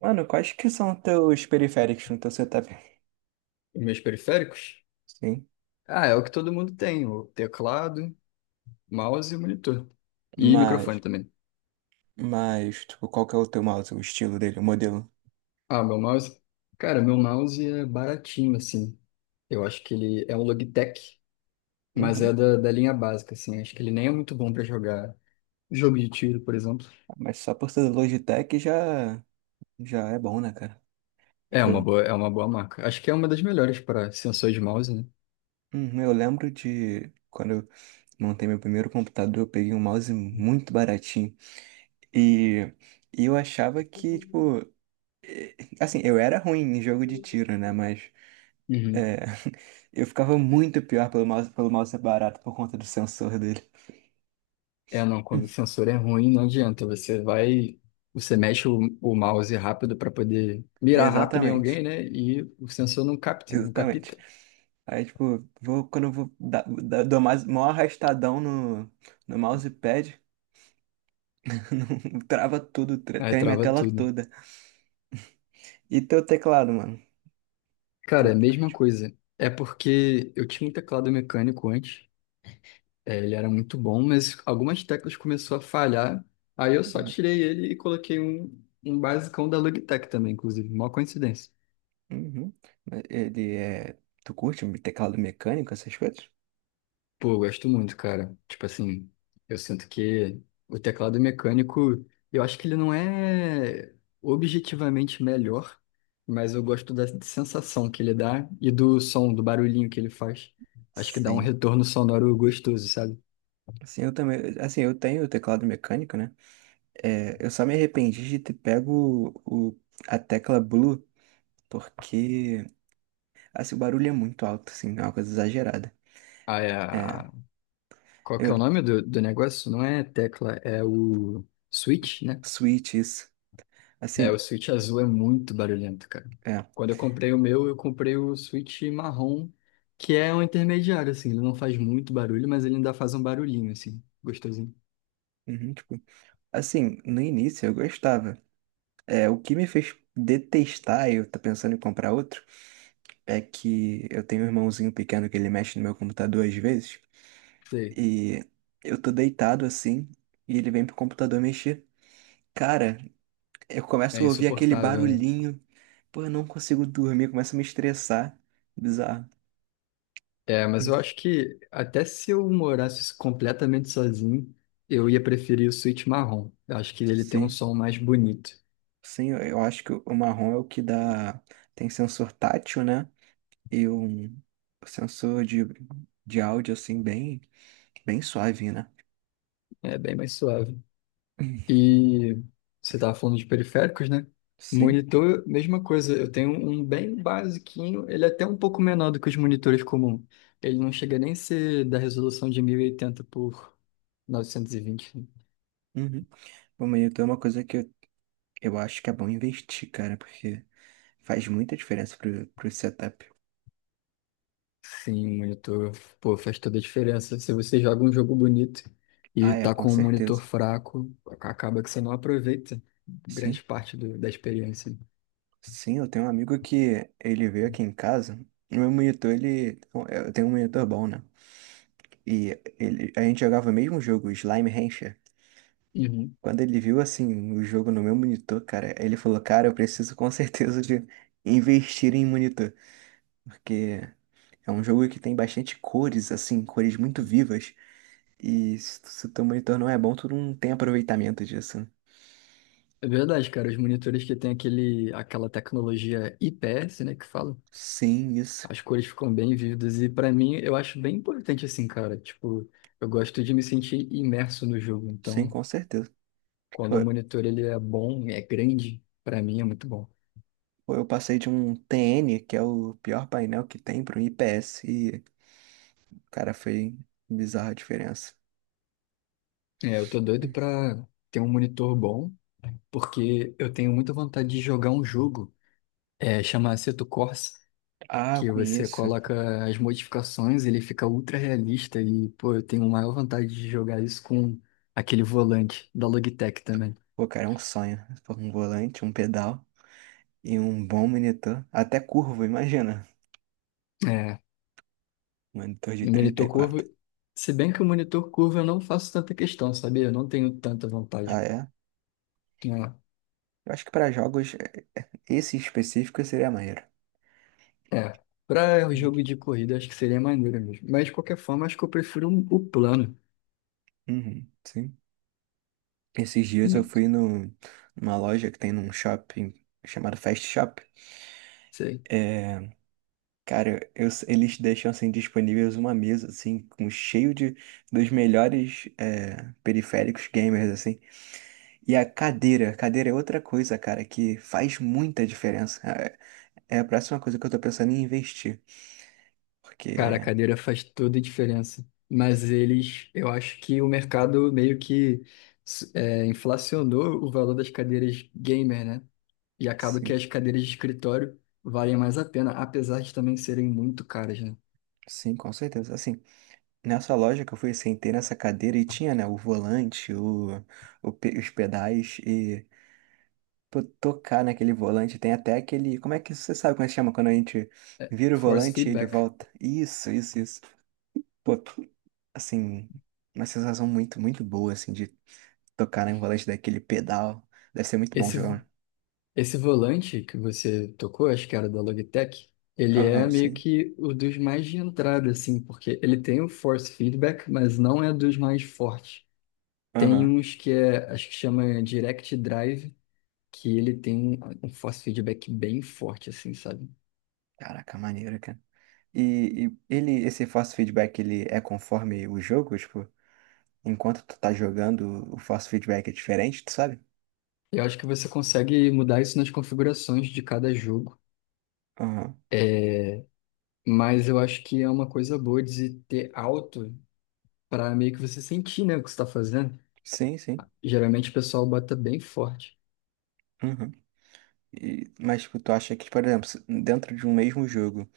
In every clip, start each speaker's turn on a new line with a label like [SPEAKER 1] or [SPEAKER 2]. [SPEAKER 1] Mano, quais que são teus periféricos no teu setup?
[SPEAKER 2] Os meus periféricos?
[SPEAKER 1] Sim,
[SPEAKER 2] Ah, é o que todo mundo tem, o teclado, mouse e monitor. E microfone
[SPEAKER 1] mas,
[SPEAKER 2] também.
[SPEAKER 1] mas, tipo, qual que é o teu mouse, o estilo dele, o modelo?
[SPEAKER 2] Ah, meu mouse? Cara, meu mouse é baratinho, assim. Eu acho que ele é um Logitech, mas é
[SPEAKER 1] Uhum.
[SPEAKER 2] da linha básica, assim. Acho que ele nem é muito bom pra jogar jogo de tiro, por exemplo.
[SPEAKER 1] Mas só por ser Logitech já é bom, né, cara?
[SPEAKER 2] É uma
[SPEAKER 1] Tipo,
[SPEAKER 2] boa, é uma boa marca. Acho que é uma das melhores para sensor de mouse, né?
[SPEAKER 1] uhum, eu lembro de quando eu montei meu primeiro computador, eu peguei um mouse muito baratinho. E, e eu achava que, tipo, assim, eu era ruim em jogo de tiro, né, mas
[SPEAKER 2] Uhum.
[SPEAKER 1] é, eu ficava muito pior pelo mouse barato por conta do sensor dele.
[SPEAKER 2] É, não, quando o sensor é ruim, não adianta. Você mexe o mouse rápido para poder mirar rápido em
[SPEAKER 1] Exatamente.
[SPEAKER 2] alguém, né? E o sensor não capta, não capta.
[SPEAKER 1] Exatamente. Aí, tipo, quando eu vou dou mais, maior arrastadão no mousepad, trava tudo,
[SPEAKER 2] Aí
[SPEAKER 1] treme a
[SPEAKER 2] trava
[SPEAKER 1] tela
[SPEAKER 2] tudo.
[SPEAKER 1] toda. E teu teclado, mano? Tu,
[SPEAKER 2] Cara, é a mesma coisa. É porque eu tinha um teclado mecânico antes, ele era muito bom, mas algumas teclas começou a falhar. Aí eu só tirei ele e coloquei um basicão da Logitech também, inclusive. Mó coincidência.
[SPEAKER 1] uhum. Ele é. Tu curte um teclado mecânico, essas coisas?
[SPEAKER 2] Pô, eu gosto muito, cara. Tipo assim, eu sinto que o teclado mecânico, eu acho que ele não é objetivamente melhor, mas eu gosto da sensação que ele dá e do som, do barulhinho que ele faz. Acho que dá um
[SPEAKER 1] Sim.
[SPEAKER 2] retorno sonoro gostoso, sabe?
[SPEAKER 1] Assim, eu também. Assim, eu tenho o teclado mecânico, né? É, eu só me arrependi de ter pego a tecla blue, porque assim, o barulho é muito alto, assim, é uma coisa exagerada.
[SPEAKER 2] Ah, é
[SPEAKER 1] É,
[SPEAKER 2] a- Qual que é
[SPEAKER 1] eu,
[SPEAKER 2] o nome do negócio? Não é tecla, é o switch, né?
[SPEAKER 1] switch isso.
[SPEAKER 2] É, o
[SPEAKER 1] Assim,
[SPEAKER 2] Switch azul é muito barulhento, cara.
[SPEAKER 1] é.
[SPEAKER 2] Quando eu comprei o meu, eu comprei o Switch marrom, que é um intermediário, assim. Ele não faz muito barulho, mas ele ainda faz um barulhinho, assim, gostosinho.
[SPEAKER 1] Uhum, tipo, assim, no início eu gostava. É, o que me fez detestar, eu tô pensando em comprar outro, é que eu tenho um irmãozinho pequeno que ele mexe no meu computador às vezes,
[SPEAKER 2] Sei,
[SPEAKER 1] e eu tô deitado assim, e ele vem pro computador mexer. Cara, eu
[SPEAKER 2] é
[SPEAKER 1] começo a ouvir aquele
[SPEAKER 2] insuportável, né?
[SPEAKER 1] barulhinho. Pô, eu não consigo dormir, começa a me estressar. Bizarro.
[SPEAKER 2] É, mas
[SPEAKER 1] Hum.
[SPEAKER 2] eu acho que até se eu morasse completamente sozinho, eu ia preferir o Switch marrom. Eu acho que ele tem um
[SPEAKER 1] Sim,
[SPEAKER 2] som mais bonito.
[SPEAKER 1] sim, eu acho que o marrom é o que dá. Tem sensor tátil, né? E um sensor de áudio, assim, bem, bem suave, né?
[SPEAKER 2] É bem mais suave.
[SPEAKER 1] Hum.
[SPEAKER 2] E você estava falando de periféricos, né?
[SPEAKER 1] Sim.
[SPEAKER 2] Monitor, mesma coisa. Eu tenho um bem basiquinho, ele é até um pouco menor do que os monitores comuns. Ele não chega nem a ser da resolução de 1080 por 920, né?
[SPEAKER 1] Uhum. Bom, mas então é uma coisa que eu acho que é bom investir, cara, porque faz muita diferença pro setup.
[SPEAKER 2] Sim, o monitor, pô, faz toda a diferença. Se você joga um jogo bonito e
[SPEAKER 1] Ah, é,
[SPEAKER 2] tá
[SPEAKER 1] com
[SPEAKER 2] com um monitor
[SPEAKER 1] certeza.
[SPEAKER 2] fraco, acaba que você não aproveita
[SPEAKER 1] Sim.
[SPEAKER 2] grande parte da experiência.
[SPEAKER 1] Sim, eu tenho um amigo que ele veio aqui em casa. O meu monitor, ele. Eu tenho um monitor bom, né? E ele... a gente jogava o mesmo jogo, Slime Rancher.
[SPEAKER 2] Uhum.
[SPEAKER 1] Quando ele viu, assim, o jogo no meu monitor, cara, ele falou: "Cara, eu preciso com certeza de investir em monitor." Porque é um jogo que tem bastante cores, assim, cores muito vivas. E se o teu monitor não é bom, tu não tem aproveitamento disso.
[SPEAKER 2] É verdade, cara. Os monitores que tem aquela tecnologia IPS, né, que fala,
[SPEAKER 1] Sim, isso.
[SPEAKER 2] as cores ficam bem vívidas e pra mim eu acho bem importante assim, cara. Tipo, eu gosto de me sentir imerso no jogo,
[SPEAKER 1] Sim,
[SPEAKER 2] então
[SPEAKER 1] com certeza.
[SPEAKER 2] quando o monitor ele é bom, é grande, pra mim é muito bom.
[SPEAKER 1] Pô, eu passei de um TN, que é o pior painel que tem, para um IPS. E, cara, foi bizarra a diferença.
[SPEAKER 2] É, eu tô doido pra ter um monitor bom, porque eu tenho muita vontade de jogar um jogo, chama Assetto Corsa,
[SPEAKER 1] Ah, eu
[SPEAKER 2] que você
[SPEAKER 1] conheço.
[SPEAKER 2] coloca as modificações, ele fica ultra realista e, pô, eu tenho maior vontade de jogar isso com aquele volante da Logitech também.
[SPEAKER 1] Pô, cara, é um sonho. Pô, um volante, um pedal e um bom monitor. Até curvo, imagina.
[SPEAKER 2] É,
[SPEAKER 1] Monitor de
[SPEAKER 2] no
[SPEAKER 1] trinta e
[SPEAKER 2] monitor curvo,
[SPEAKER 1] quatro
[SPEAKER 2] se bem que o monitor curvo eu não faço tanta questão, sabia? Eu não tenho tanta
[SPEAKER 1] Ah,
[SPEAKER 2] vontade,
[SPEAKER 1] é?
[SPEAKER 2] né?
[SPEAKER 1] Eu acho que para jogos, esse específico seria maneiro.
[SPEAKER 2] É, para o
[SPEAKER 1] Uhum,
[SPEAKER 2] jogo de corrida acho que seria maneiro mesmo. Mas de qualquer forma, acho que eu prefiro um, o plano.
[SPEAKER 1] uhum, sim. Esses dias eu
[SPEAKER 2] Hum.
[SPEAKER 1] fui no, numa loja que tem num shopping chamado Fast Shop.
[SPEAKER 2] Sei.
[SPEAKER 1] É, cara, eles deixam assim disponíveis uma mesa assim com cheio de dos melhores é, periféricos gamers assim. E a cadeira é outra coisa, cara, que faz muita diferença. É a próxima coisa que eu tô pensando em investir,
[SPEAKER 2] Cara, a
[SPEAKER 1] porque
[SPEAKER 2] cadeira faz toda a diferença. Mas eles, eu acho que o mercado meio que inflacionou o valor das cadeiras gamer, né? E acaba que
[SPEAKER 1] sim,
[SPEAKER 2] as cadeiras de escritório valem mais a pena, apesar de também serem muito caras, né?
[SPEAKER 1] sim, com certeza. Assim, nessa loja que eu fui, sentei nessa cadeira e tinha, né, o volante, os pedais. Pô, tocar naquele volante. Tem até aquele. Como é que você sabe como é que chama? Quando a gente vira o
[SPEAKER 2] Force
[SPEAKER 1] volante e ele
[SPEAKER 2] feedback.
[SPEAKER 1] volta. Isso, isso, isso. Pô, assim, uma sensação muito, muito boa, assim, de tocar em um volante daquele pedal. Deve ser muito bom
[SPEAKER 2] Esse
[SPEAKER 1] jogar.
[SPEAKER 2] Esse volante que você tocou, acho que era da Logitech, ele
[SPEAKER 1] Um.
[SPEAKER 2] é
[SPEAKER 1] Aham,
[SPEAKER 2] meio
[SPEAKER 1] sim.
[SPEAKER 2] que o dos mais de entrada, assim, porque ele tem o force feedback, mas não é dos mais fortes. Tem
[SPEAKER 1] Aham.
[SPEAKER 2] uns que é, acho que chama Direct Drive, que ele tem um force feedback bem forte, assim, sabe?
[SPEAKER 1] Caraca, maneiro, cara. E ele, esse force feedback, ele é conforme o jogo? Tipo, enquanto tu tá jogando, o force feedback é diferente, tu sabe?
[SPEAKER 2] Eu acho que você consegue mudar isso nas configurações de cada jogo.
[SPEAKER 1] Aham.
[SPEAKER 2] É, mas eu acho que é uma coisa boa de se ter alto para meio que você sentir, né, o que você está fazendo.
[SPEAKER 1] Sim, sim.
[SPEAKER 2] Geralmente o pessoal bota bem forte.
[SPEAKER 1] Uhum. E- mas tipo, tu acha que, por exemplo, se- dentro de um mesmo jogo,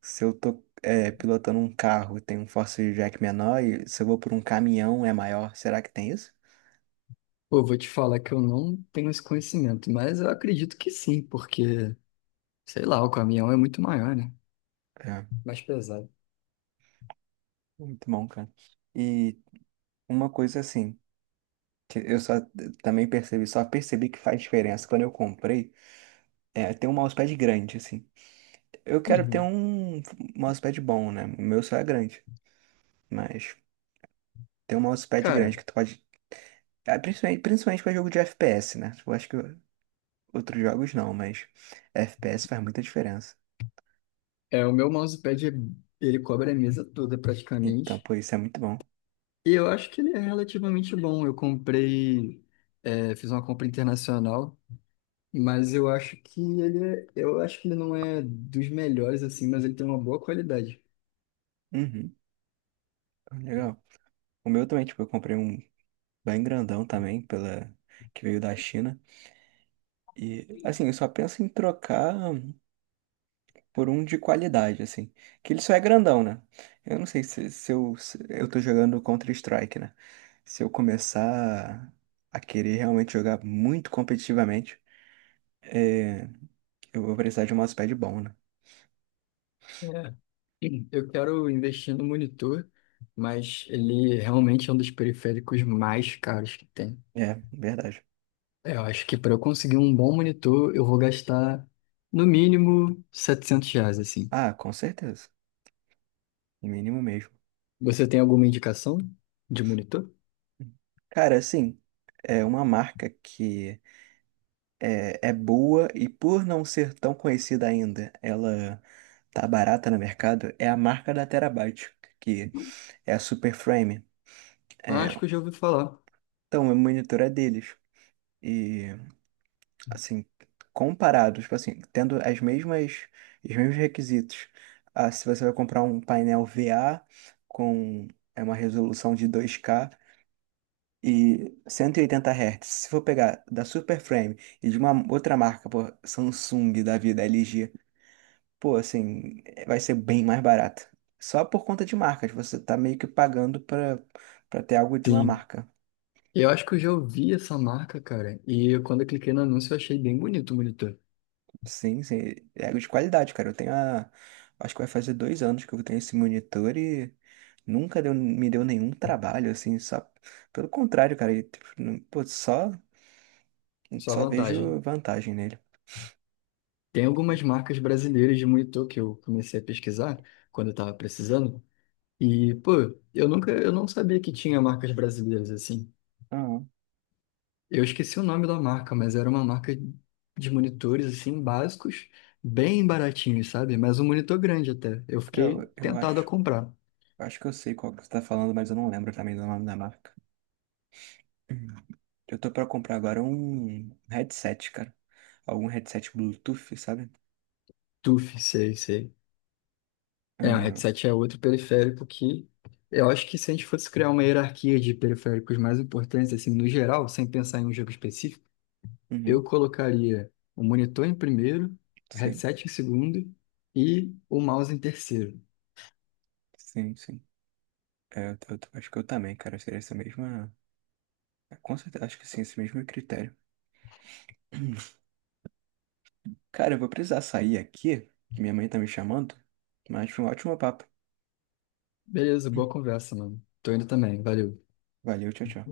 [SPEAKER 1] se eu tô é, pilotando um carro, tem um Force Jack menor, e se eu vou por um caminhão é maior, será que tem isso?
[SPEAKER 2] Pô, vou te falar que eu não tenho esse conhecimento, mas eu acredito que sim, porque, sei lá, o caminhão é muito maior, né?
[SPEAKER 1] É,
[SPEAKER 2] Mais pesado.
[SPEAKER 1] muito bom, cara. E uma coisa assim, que eu só também percebi, só percebi que faz diferença quando eu comprei, é ter um mousepad grande, assim. Eu quero ter
[SPEAKER 2] Uhum.
[SPEAKER 1] um mousepad bom, né? O meu só é grande, mas ter um mousepad grande
[SPEAKER 2] Cara,
[SPEAKER 1] que tu pode. Ah, principalmente, principalmente para jogo de FPS, né? Eu acho que outros jogos não, mas FPS faz muita diferença.
[SPEAKER 2] o meu mousepad, ele cobre a mesa toda
[SPEAKER 1] Então,
[SPEAKER 2] praticamente,
[SPEAKER 1] pô, isso é muito bom.
[SPEAKER 2] e eu acho que ele é relativamente bom. Eu comprei, fiz uma compra internacional, mas eu acho que ele não é dos melhores, assim, mas ele tem uma boa qualidade.
[SPEAKER 1] Uhum, legal. O meu também, tipo, eu comprei um bem grandão também, pela... que veio da China. E, assim, eu só penso em trocar por um de qualidade, assim. Que ele só é grandão, né? Eu não sei se se eu tô jogando Counter-Strike, né? Se eu começar a querer realmente jogar muito competitivamente, é, eu vou precisar de um mousepad bom, né?
[SPEAKER 2] É. Eu quero investir no monitor, mas ele realmente é um dos periféricos mais caros que tem.
[SPEAKER 1] É, verdade.
[SPEAKER 2] É, eu acho que para eu conseguir um bom monitor, eu vou gastar no mínimo R$ 700, assim.
[SPEAKER 1] Ah, com certeza. O mínimo mesmo.
[SPEAKER 2] Você tem alguma indicação de monitor?
[SPEAKER 1] Cara, assim, é uma marca que é boa e por não ser tão conhecida ainda, ela tá barata no mercado, é a marca da Terabyte, que é a Superframe. É,
[SPEAKER 2] Acho que eu já ouvi falar.
[SPEAKER 1] então, o monitor é deles. E, assim, comparado, tipo assim, tendo as mesmas, os mesmos requisitos. Ah, se você vai comprar um painel VA com é uma resolução de 2K, e 180 Hz. Se for pegar da Super Frame e de uma outra marca, pô, Samsung da vida, LG, pô, assim, vai ser bem mais barato. Só por conta de marcas, você tá meio que pagando pra ter algo de uma
[SPEAKER 2] Sim.
[SPEAKER 1] marca.
[SPEAKER 2] Eu acho que eu já ouvi essa marca, cara. E quando eu cliquei no anúncio, eu achei bem bonito o monitor.
[SPEAKER 1] Sim, sim, é algo de qualidade, cara. Eu tenho a. Acho que vai fazer 2 anos que eu tenho esse monitor e nunca deu, me deu nenhum trabalho, assim, só. Pelo contrário, cara, e, tipo, não- pô, só,
[SPEAKER 2] Só
[SPEAKER 1] só
[SPEAKER 2] vantagem.
[SPEAKER 1] vejo vantagem nele.
[SPEAKER 2] Tem algumas marcas brasileiras de monitor que eu comecei a pesquisar quando eu tava precisando. E, pô, eu nunca, eu não sabia que tinha marcas brasileiras assim.
[SPEAKER 1] Aham.
[SPEAKER 2] Eu esqueci o nome da marca, mas era uma marca de monitores assim básicos, bem baratinhos, sabe? Mas um monitor grande até. Eu
[SPEAKER 1] Cara,
[SPEAKER 2] fiquei
[SPEAKER 1] eu
[SPEAKER 2] tentado a
[SPEAKER 1] acho.
[SPEAKER 2] comprar.
[SPEAKER 1] Eu Acho que eu sei qual que você tá falando, mas eu não lembro também do nome da marca. Eu tô pra comprar agora um headset, cara. Algum headset Bluetooth, sabe?
[SPEAKER 2] TUF, sei, sei. É, o
[SPEAKER 1] Ah,
[SPEAKER 2] headset é outro periférico que eu acho que se a gente fosse criar uma hierarquia de periféricos mais importantes assim no geral, sem pensar em um jogo específico, eu
[SPEAKER 1] uhum.
[SPEAKER 2] colocaria o monitor em primeiro, o
[SPEAKER 1] Sim,
[SPEAKER 2] headset em segundo e o mouse em terceiro.
[SPEAKER 1] sim, sim. É, eu, acho que eu também, cara. Seria essa mesma. É, com certeza, acho que sim, esse mesmo critério. Cara, eu vou precisar sair aqui, que minha mãe tá me chamando. Mas foi um ótimo papo.
[SPEAKER 2] Beleza, boa conversa, mano. Tô indo também, valeu.
[SPEAKER 1] Valeu, tchau, tchau.